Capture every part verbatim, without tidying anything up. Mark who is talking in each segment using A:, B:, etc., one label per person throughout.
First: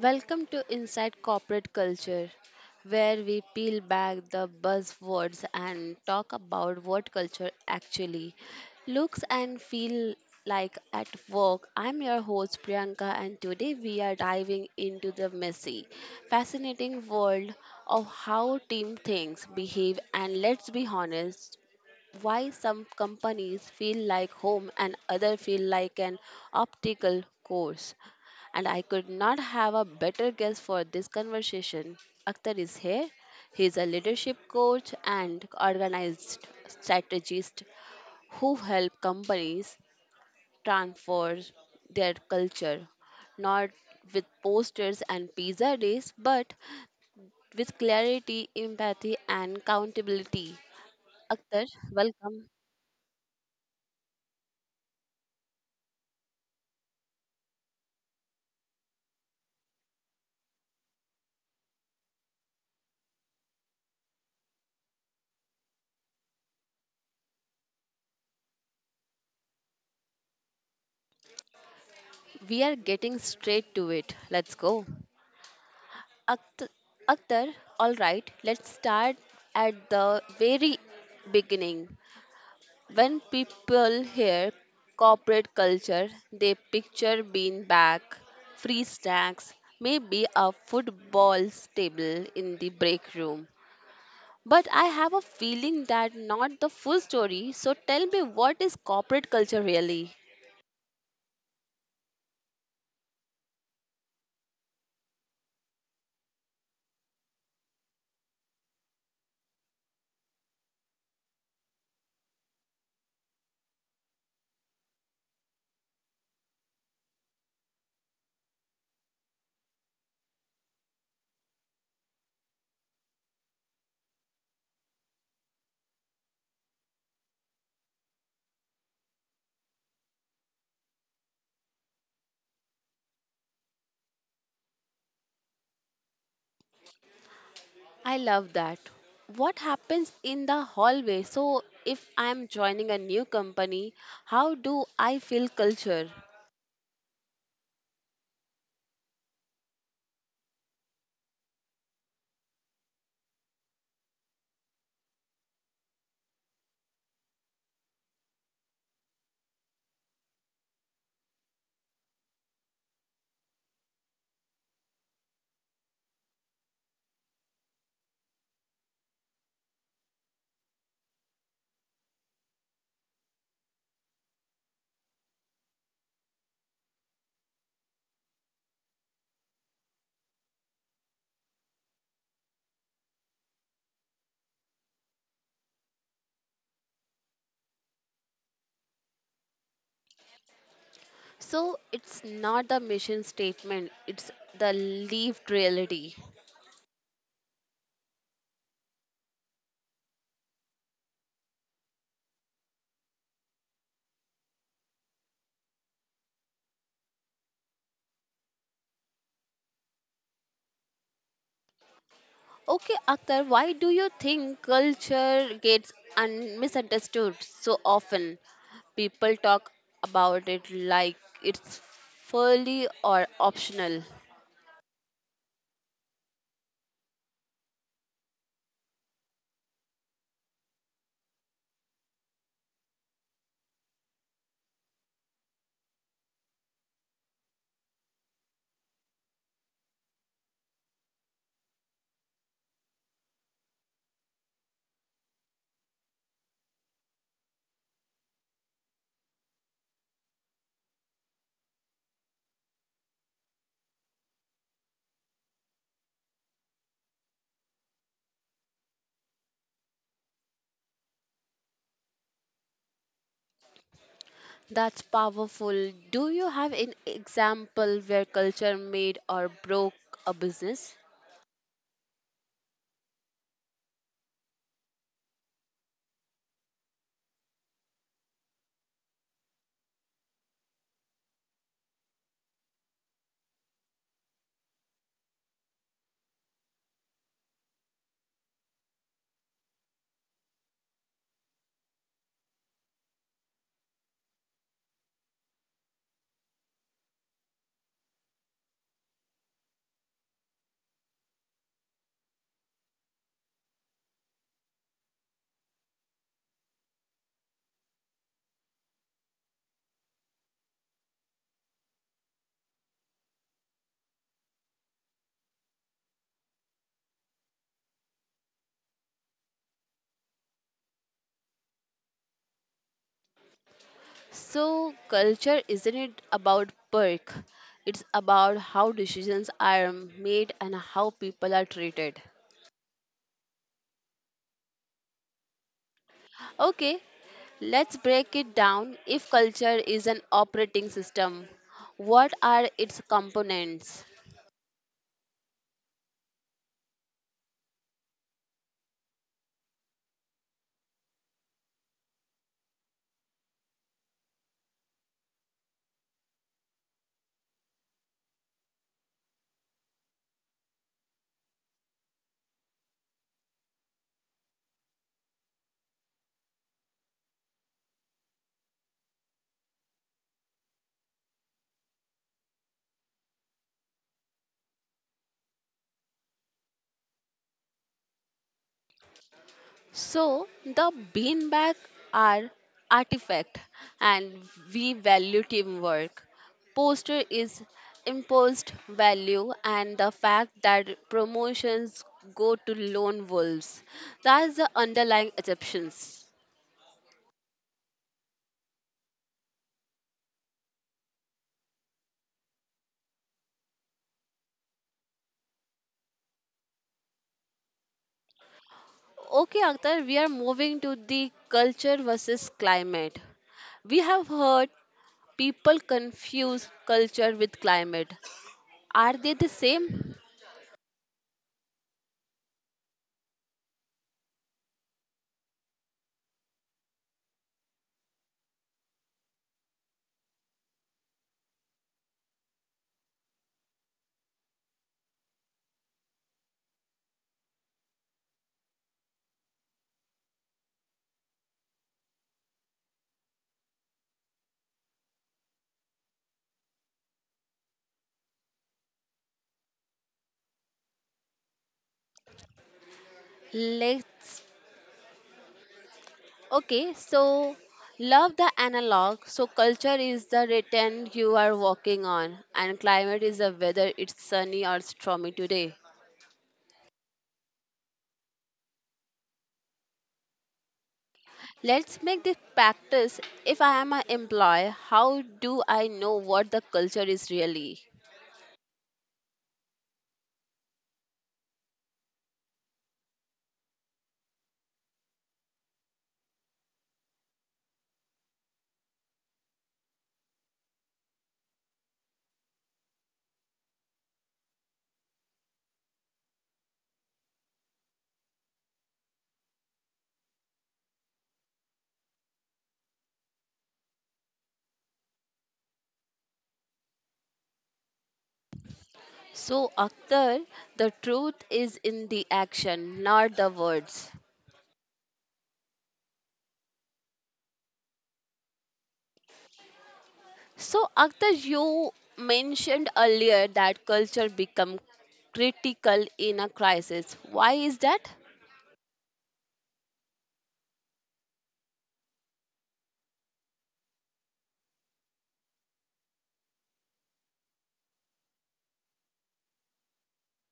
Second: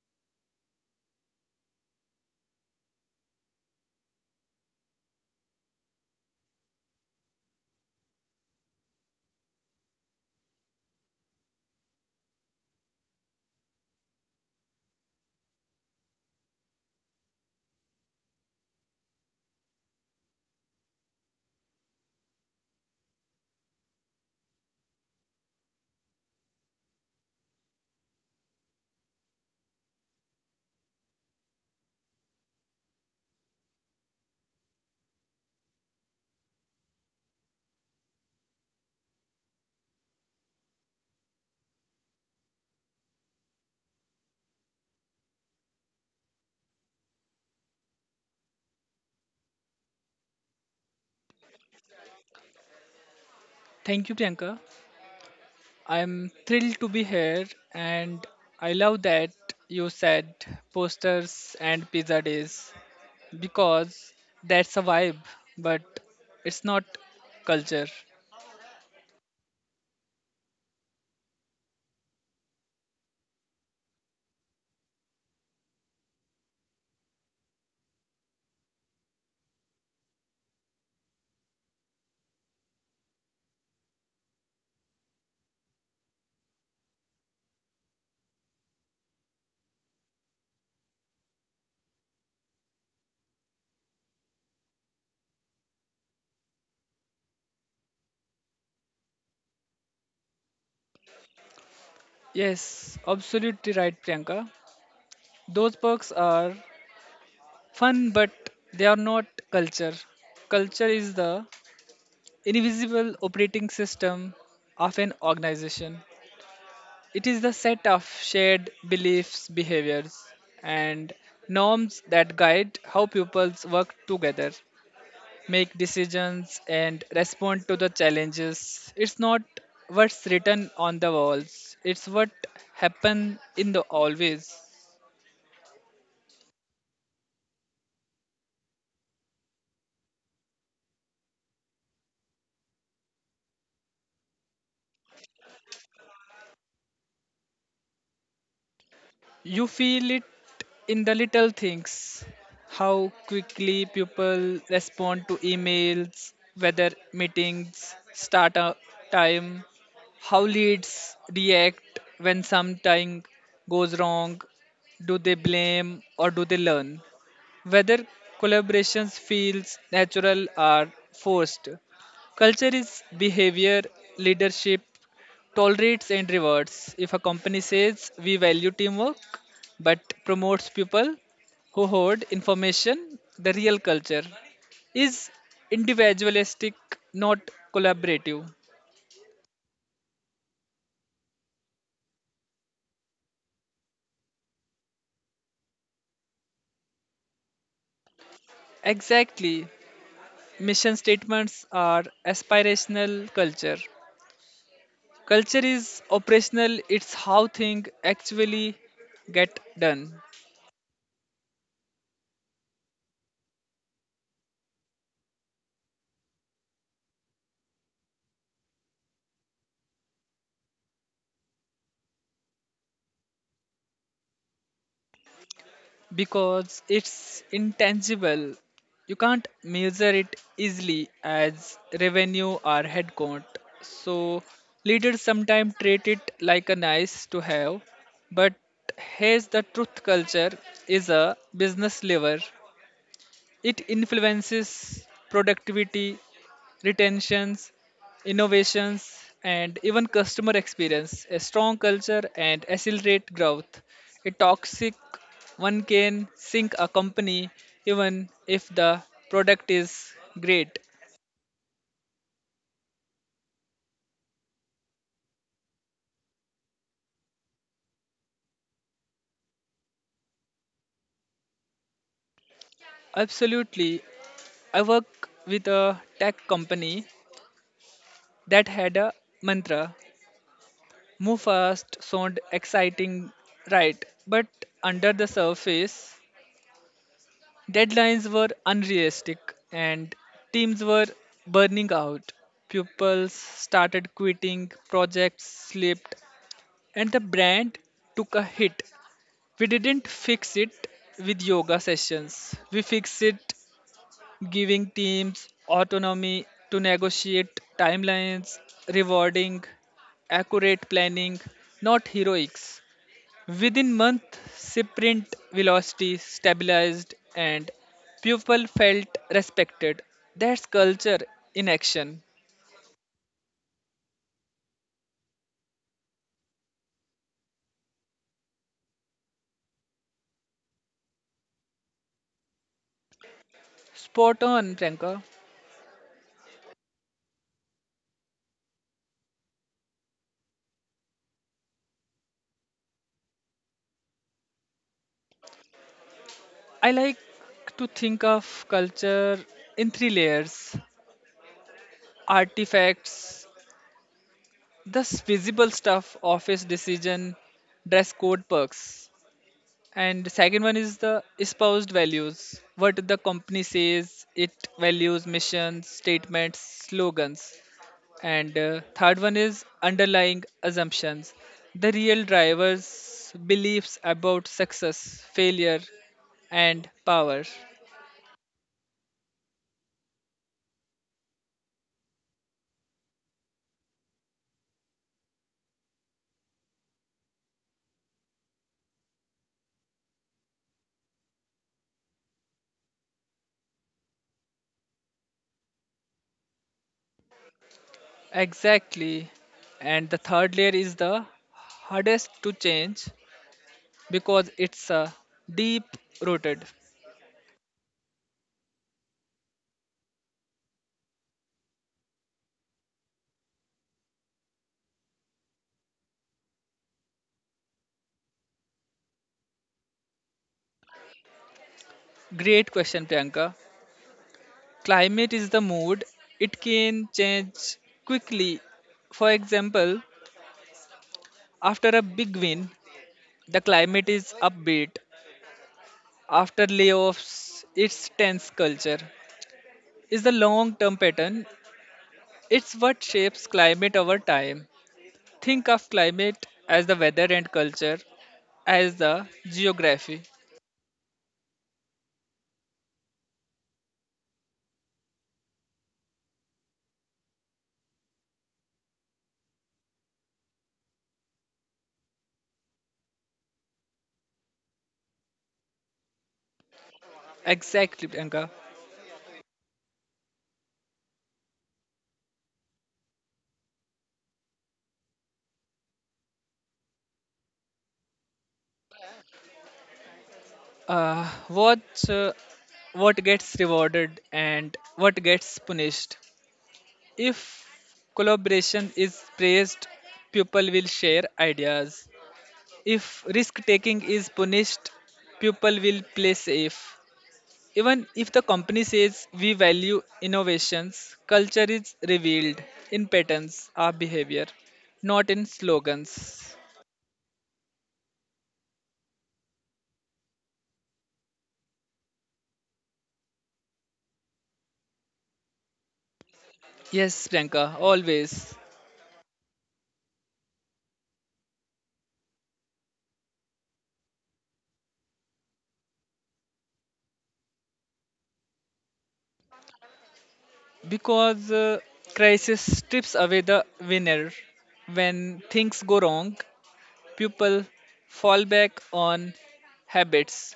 A: Welcome to Inside Corporate Culture, where we peel back the buzzwords and talk about what culture actually looks and feel like at work. I'm your host Priyanka and today we are diving into the messy, fascinating world of how team thinks, behave and let's be honest, why some companies feel like home and other feel like an optical course and I could not have a better guest for this conversation. Akhtar is here. He is a leadership coach and organized strategist who help companies transform their culture, not with posters and pizza days, but with clarity, empathy, and accountability. Akhtar, welcome.
B: Thank you, Priyanka. I'm thrilled to be here, and I love that you said posters and pizza days because that's a vibe, but it's not culture.
A: We are getting straight to it. Let's go. Akhtar, Akhtar, all right, let's start at the very beginning. When people hear corporate culture, they picture being back, free snacks, maybe a football table in the break room. But I have a feeling that not the full story. So tell me, what is corporate culture really?
B: Yes, absolutely right, Priyanka. Those perks are fun, but they are not culture. Culture is the invisible operating system of an organization. It is the set of shared beliefs, behaviors, and norms that guide how pupils work together, make decisions, and respond to the challenges. It's not what's written on the walls, it's what happens in the always.
A: I love that. What happens in the hallway? So, if I'm joining a new company, how do I feel culture?
B: You feel it in the little things, how quickly people respond to emails, whether meetings start a time, how leads react when something goes wrong, do they blame or do they learn, whether collaborations feels natural or forced. Culture is behavior, leadership tolerates and rewards. If a company says we value teamwork but promotes people who hoard information, the real culture is individualistic, not collaborative.
A: So, it's not the mission statement, it's the lived reality.
B: Exactly. Mission statements are aspirational culture. Culture is operational, it's how things actually get done.
A: Okay, Akhtar, why do you think culture gets un- misunderstood so often? People talk about it like it's fully or optional.
B: Because it's intangible. You can't measure it easily as revenue or headcount. So leaders sometimes treat it like a nice to have, but here's the truth culture is a business lever, it influences productivity, retentions, innovations, and even customer experience. A strong culture and accelerate growth. A toxic one can sink a company even if the product is great.
A: That's powerful. Do you have an example where culture made or broke a business?
B: Absolutely. I work with a tech company that had a mantra move fast, sound exciting, right? But under the surface, deadlines were unrealistic and teams were burning out. Pupils started quitting, projects slipped, and the brand took a hit. We didn't fix it with yoga sessions. We fixed it giving teams autonomy to negotiate timelines, rewarding accurate planning, not heroics. Within month, sprint velocity stabilized and people felt respected. That's culture in action.
A: So, culture isn't it about perk? It's about how decisions are made and how people are treated.
B: Spot on, Priyanka.
A: Okay, let's break it down. If culture is an operating system, what are its components?
B: I like to think of culture in three layers: artifacts, the visible stuff, office decision, dress code perks, and second one is the espoused values. What the company says it values, missions, statements, slogans. And uh, third one is underlying assumptions. The real drivers' beliefs about success, failure, and power.
A: So the beanbag are artifact and we value teamwork. Poster is imposed value and the fact that promotions go to lone wolves. That's the underlying assumptions.
B: Exactly. And the third layer is the hardest to change because it's a deep rooted.
A: Okay, Akhtar, we are moving to the culture versus climate. We have heard people confuse culture with climate. Are they the same?
B: Great question, Priyanka. Climate is the mood, it can change quickly. For example, after a big win, the climate is upbeat after layoffs, its tense culture is the long term pattern. It's what shapes climate over time. Think of climate as the weather and culture as the geography.
A: Let's Okay, so love the analog. So culture is the return you are walking on, and climate is the weather, it's sunny or stormy today.
B: Exactly, Priyanka.
A: Let's make this practice. If I am an employee, how do I know what the culture is really?
B: Uh, what, uh, what gets rewarded and what gets punished? If collaboration is praised, people will share ideas. If risk taking is punished, people will play safe. Even if the company says we value innovations, culture is revealed in patterns of behavior, not in slogans.
A: So, Akhtar, the truth is in the action, not the words.
B: Yes, Priyanka, always.
A: So, Akhtar, you mentioned earlier that culture become critical in a crisis. Why is that?
B: Because uh, crisis strips away the winner. When things go wrong, people fall back on habits.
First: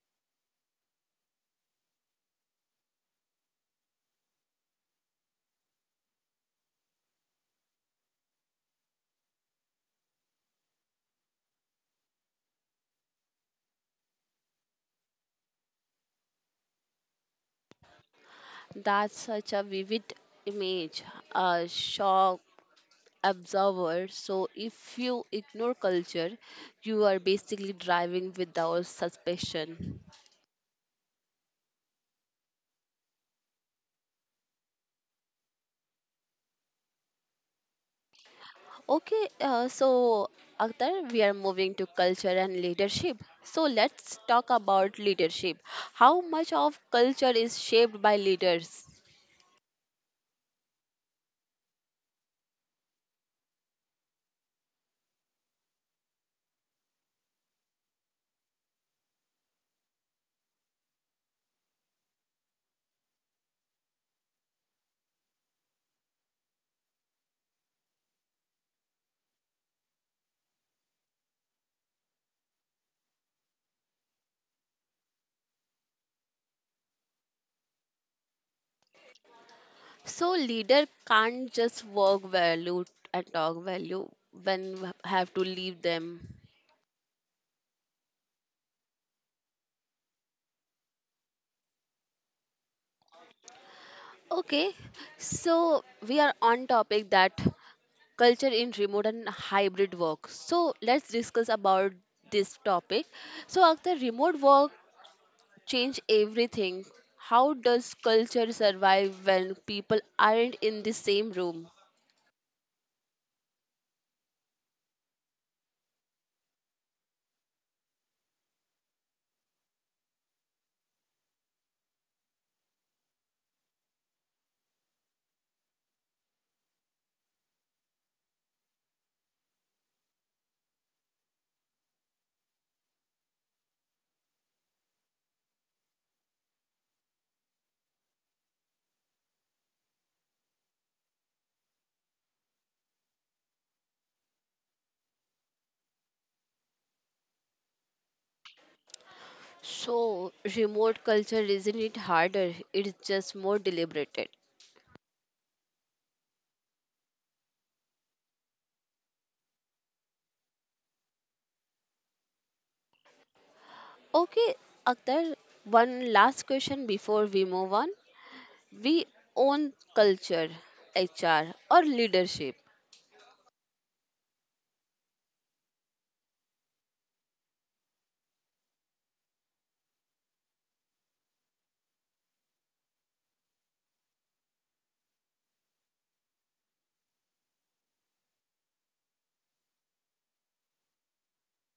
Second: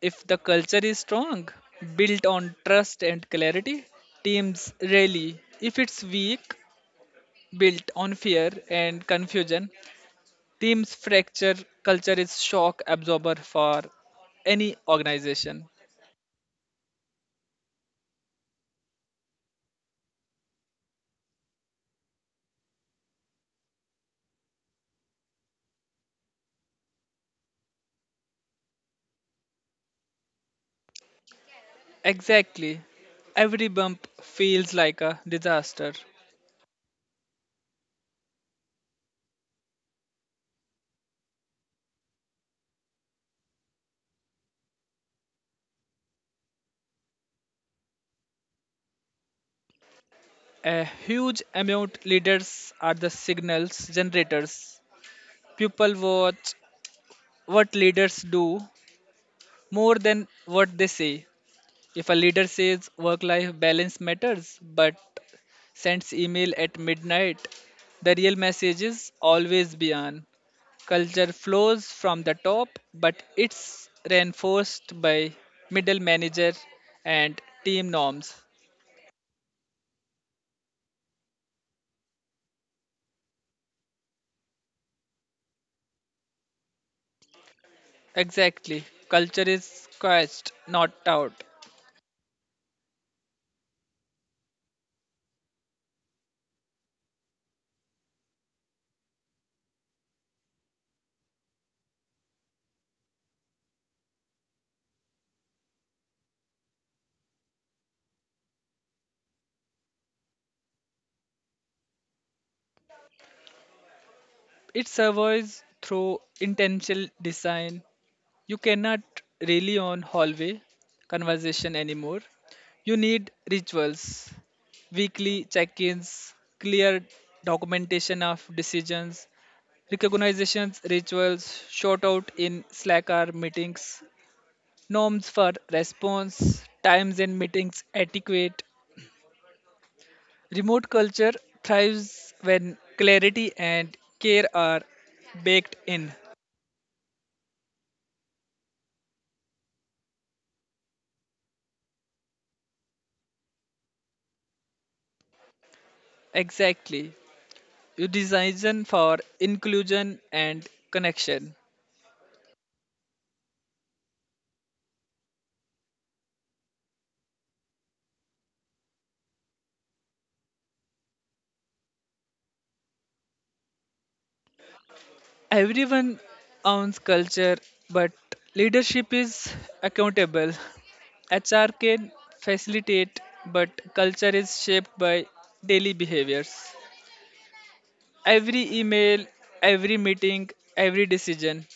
B: If the culture is strong, built on trust and clarity, teams rally. If it's weak, built on fear and confusion, teams fracture culture is shock absorber for any organization.
A: That's such a vivid image, a shock absorber. So, if you ignore culture, you are basically driving without suspicion.
B: Exactly. Every bump feels like a disaster.
A: Okay, uh, so Akhtar, we are moving to culture and leadership. So, let's talk about leadership. How much of culture is shaped by leaders?
B: A huge amount leaders are the signals generators. People watch what leaders do more than what they say. If a leader says work life balance matters, but sends email at midnight. The real message is always be on. Culture flows from the top, but it's reinforced by middle manager and team norms.
A: So leader can't just work value and talk value when we have to leave them.
B: Exactly. Culture is squashed, not out.
A: Okay, so we are on topic that culture in remote and hybrid work. So let's discuss about this topic. So after remote work change everything, how does culture survive when people aren't in the same room?
B: It survives through intentional design, you cannot rely on hallway conversation anymore. You need rituals, weekly check ins, clear documentation of decisions, recognitions, rituals, short out in Slack or meetings, norms for response, times in meetings, etiquette. Remote culture thrives when clarity and care are baked in.
A: So remote culture isn't it harder? It's just more deliberated.
B: Exactly. You design for inclusion and connection.
A: Okay, Akhtar, one last question before we move on. We own culture, H R, or leadership?
B: Everyone owns culture, but leadership is accountable. H R can facilitate, but culture is shaped by daily behaviors. Every email, every meeting, every decision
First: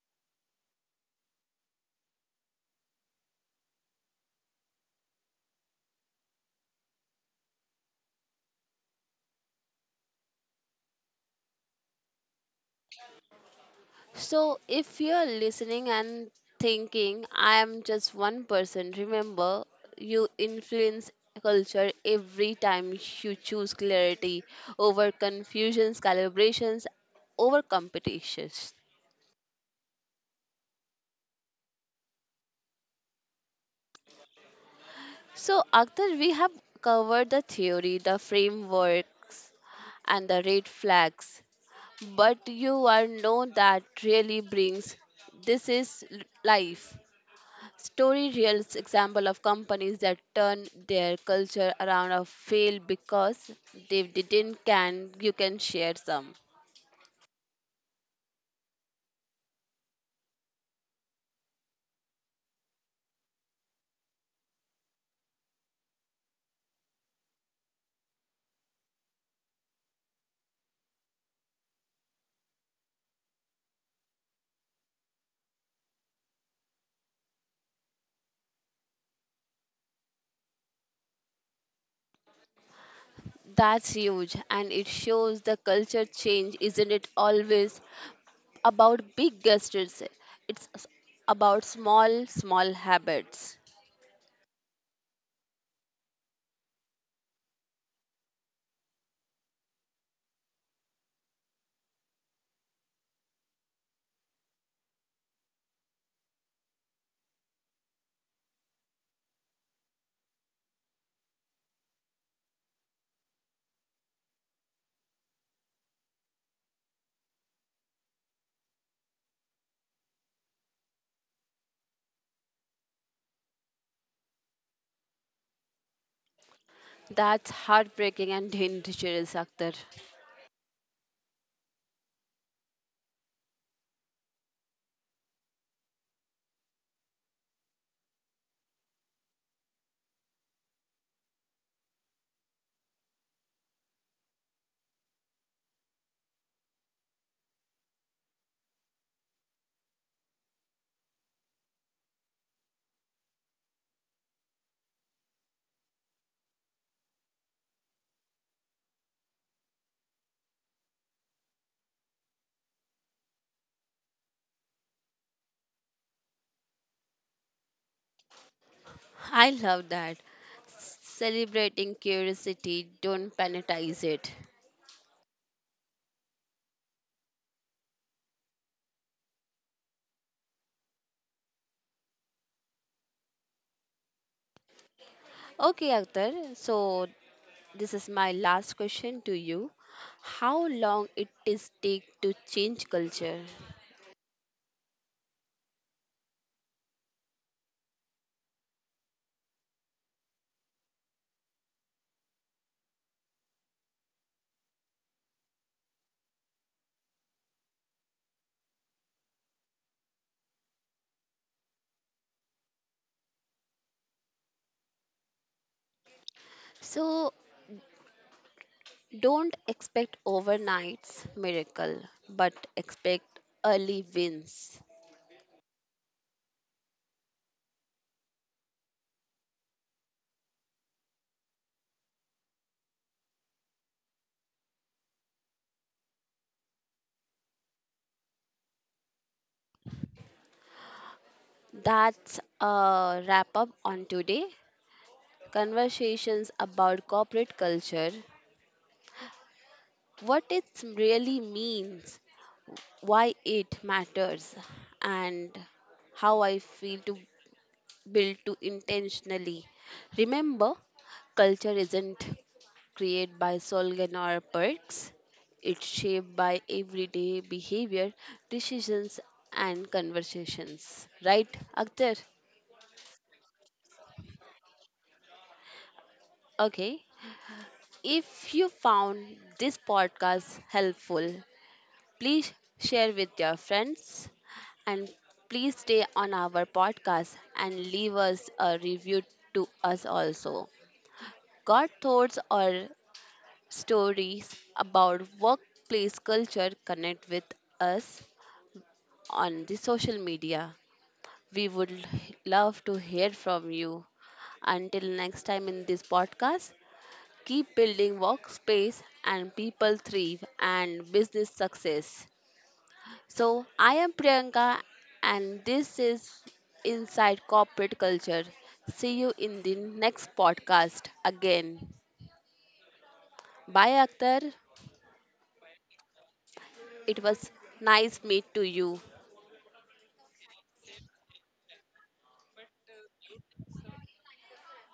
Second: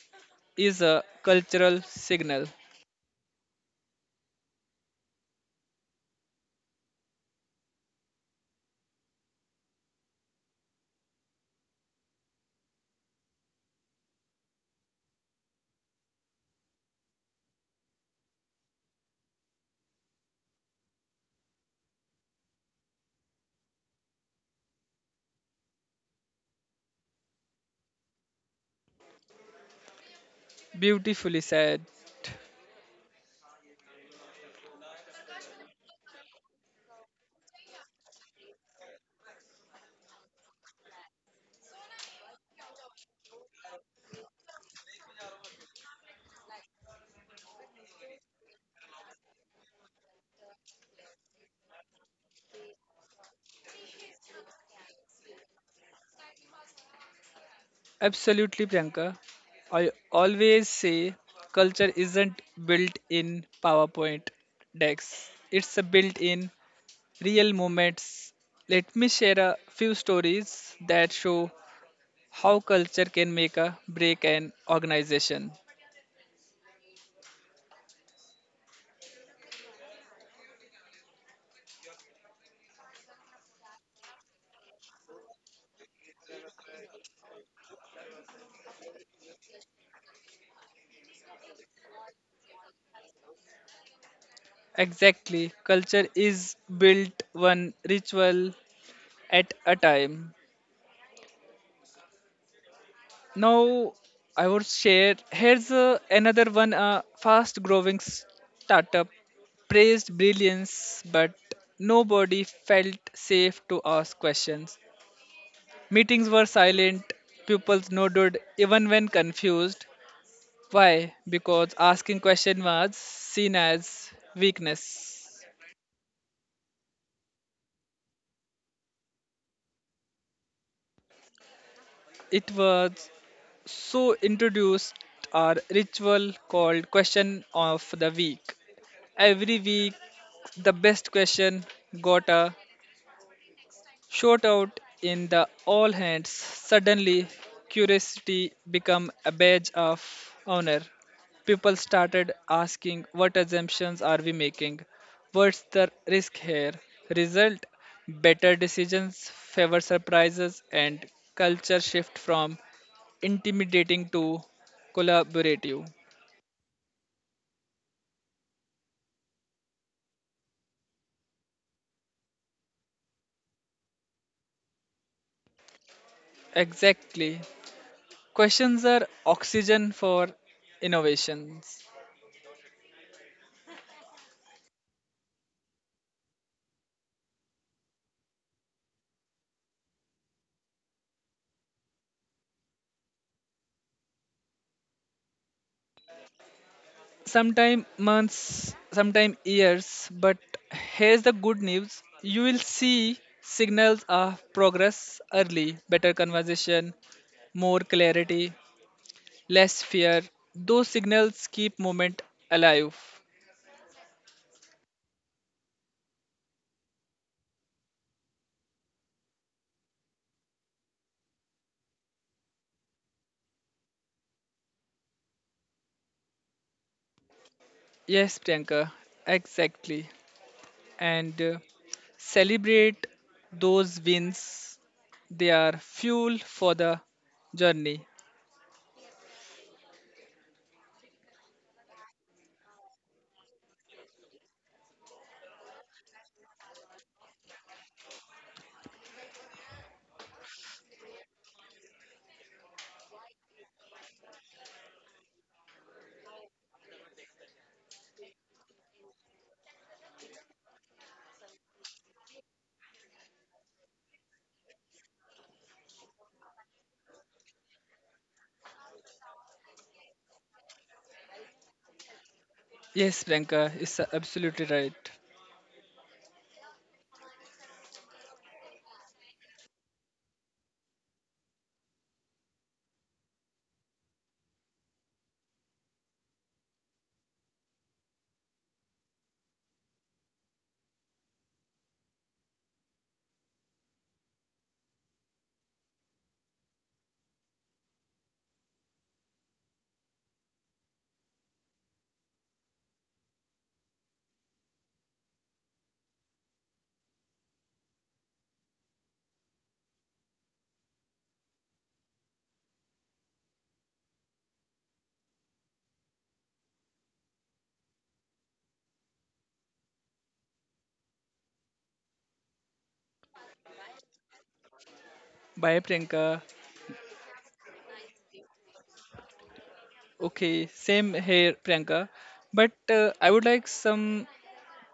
B: is a cultural signal.
A: So, if you're listening and thinking, I am just one person, remember you influence culture every time you choose clarity over confusions, calibrations, over competitions.
B: Beautifully said.
A: So, Akhtar, we have covered the theory, the frameworks, and the red flags. But you are know that really brings this is l- life story, real example of companies that turn their culture around or fail because they didn't, can you can share some?
B: Absolutely, Priyanka. I always say culture isn't built in PowerPoint decks, it's a built in real moments. Let me share a few stories that show how culture can make a break an organization.
A: That's huge and it shows the culture change isn't it always about big gestures, it's s- about small small habits.
B: Exactly, culture is built one ritual at a time. Now, I would share here's uh, another one uh, fast growing startup praised brilliance, but nobody felt safe to ask questions. Meetings were silent, pupils nodded even when confused. Why? Because asking question was seen as weakness.
A: That's heartbreaking and dangerous, Akhtar.
B: It was so introduced our ritual called question of the week. Every week, the best question got a shout out in the all hands. Suddenly, curiosity became a badge of honor. People started asking, what assumptions are we making? What's the risk here? Result better decisions, favor surprises, and culture shift from intimidating to collaborative.
A: I love that. Celebrating curiosity, don't penalize it.
B: Exactly. Questions are oxygen for innovations.
A: Okay, Akhtar, so this is my last question to you. How long it is take to change culture?
B: Sometime months, sometime years, but here's the good news. You will see signals of progress early, better conversation, more clarity, less fear. Those signals keep movement alive.
A: So don't expect overnight's miracle, but expect early wins.
B: Yes, Priyanka, exactly. And uh, celebrate those wins. They are fuel for the journey.
A: That's a wrap up on today. Conversations about corporate culture, what it really means, why it matters and how I feel to build to intentionally. Remember, culture isn't created by slogan or perks. It's shaped by everyday behavior, decisions, and conversations. Right, Akhtar?
B: Yes, Priyanka is absolutely right.
A: Okay. If you found this podcast helpful, please share with your friends. And please stay on our podcast and leave us a review to us also. Got thoughts or stories about workplace culture? Connect with us on the social media. We would l- love to hear from you. Until next time in this podcast, keep building workspace and people thrive and business success. So, I am Priyanka, and this is Inside Corporate Culture. See you in the next podcast again. Bye, Akhtar.
B: Bye, Priyanka.
A: It was nice meet to you.
B: Okay, same here, Priyanka. But uh, I would like some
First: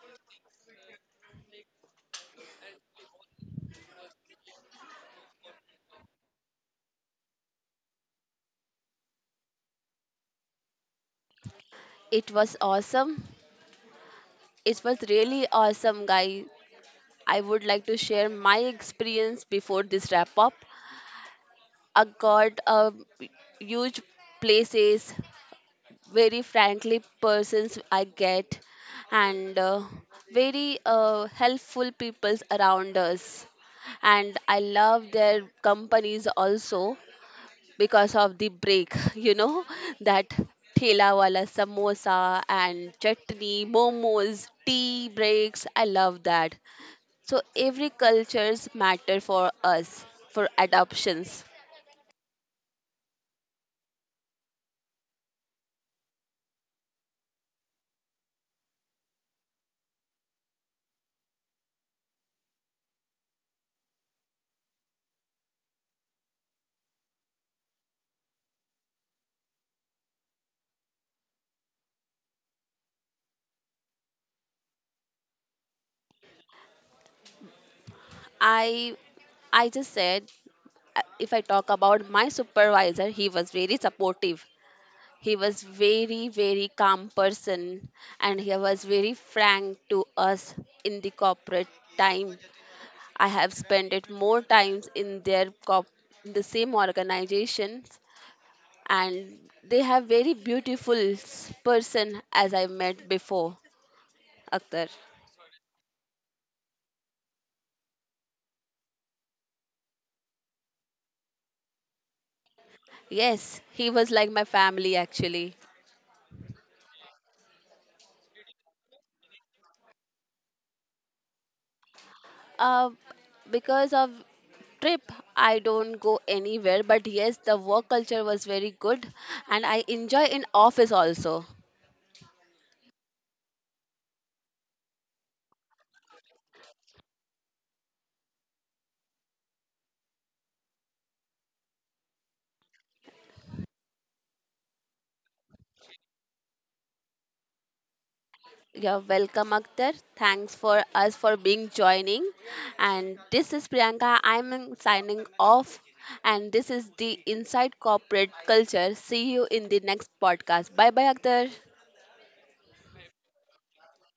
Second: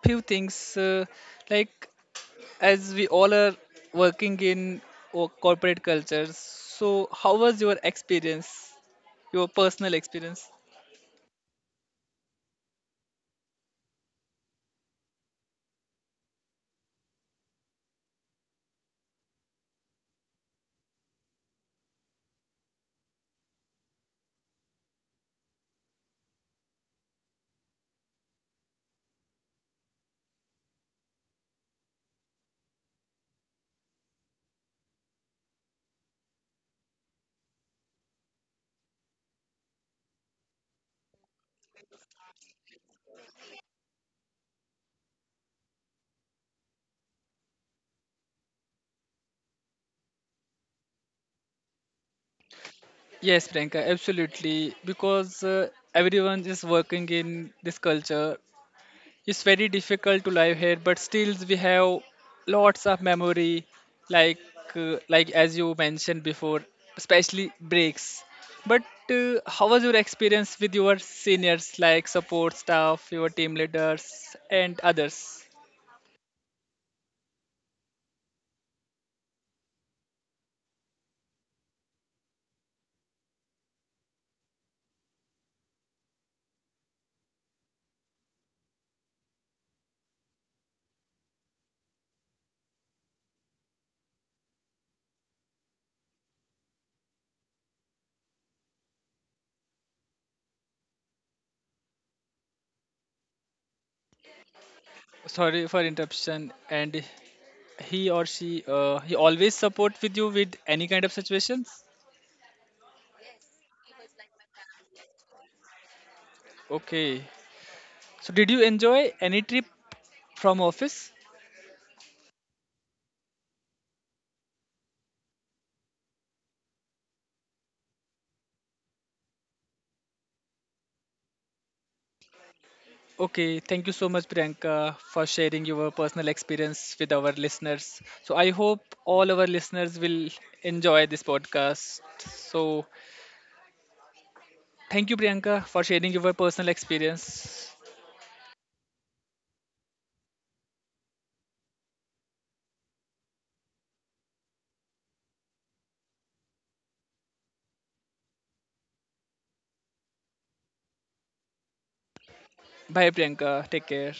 B: few things uh, like as we all are working in o- corporate cultures. So, how was your experience, your personal experience?
A: It was awesome. It was really awesome, guy. I would like to share my experience before this wrap up. I got a huge places, very friendly persons I get, and uh, very uh, helpful peoples around us. And I love their companies also because of the break, you know, that thela wala samosa and chutney, momos, tea breaks. I love that. So every cultures matter for us for adoptions.
B: Yes, Priyanka, absolutely. Because uh, everyone is working in this culture it's very difficult to live here but still we have lots of memory like uh, like as you mentioned before especially breaks but uh, how was your experience with your seniors like support staff your team leaders and others
A: I I just said, uh, if I talk about my supervisor, he was very supportive. He was very, very calm person and he was very frank to us in the corporate time. I have spent it more times in their corp- in the same organizations and they have very beautiful s- person as I met before, Akhtar.
B: sorry for interruption and he or she uh, he always support with you with any kind of situations
A: Yes, he was like my family actually.
B: okay so did you enjoy any trip from office.
A: Uh, because of trip I don't go anywhere, but yes the work culture was very good and I enjoy in office also.
B: Okay, thank you so much, Priyanka, for sharing your personal experience with our listeners. So, I hope all our listeners will enjoy this podcast. So, thank you, Priyanka, for sharing your personal experience.
A: You're welcome, Akhtar, thanks for us for being joining, and this is Priyanka, I'm in- signing off, and this is the Inside Corporate Culture. See you in the next podcast. Bye bye, Akhtar.
B: Bye, Priyanka. Take care.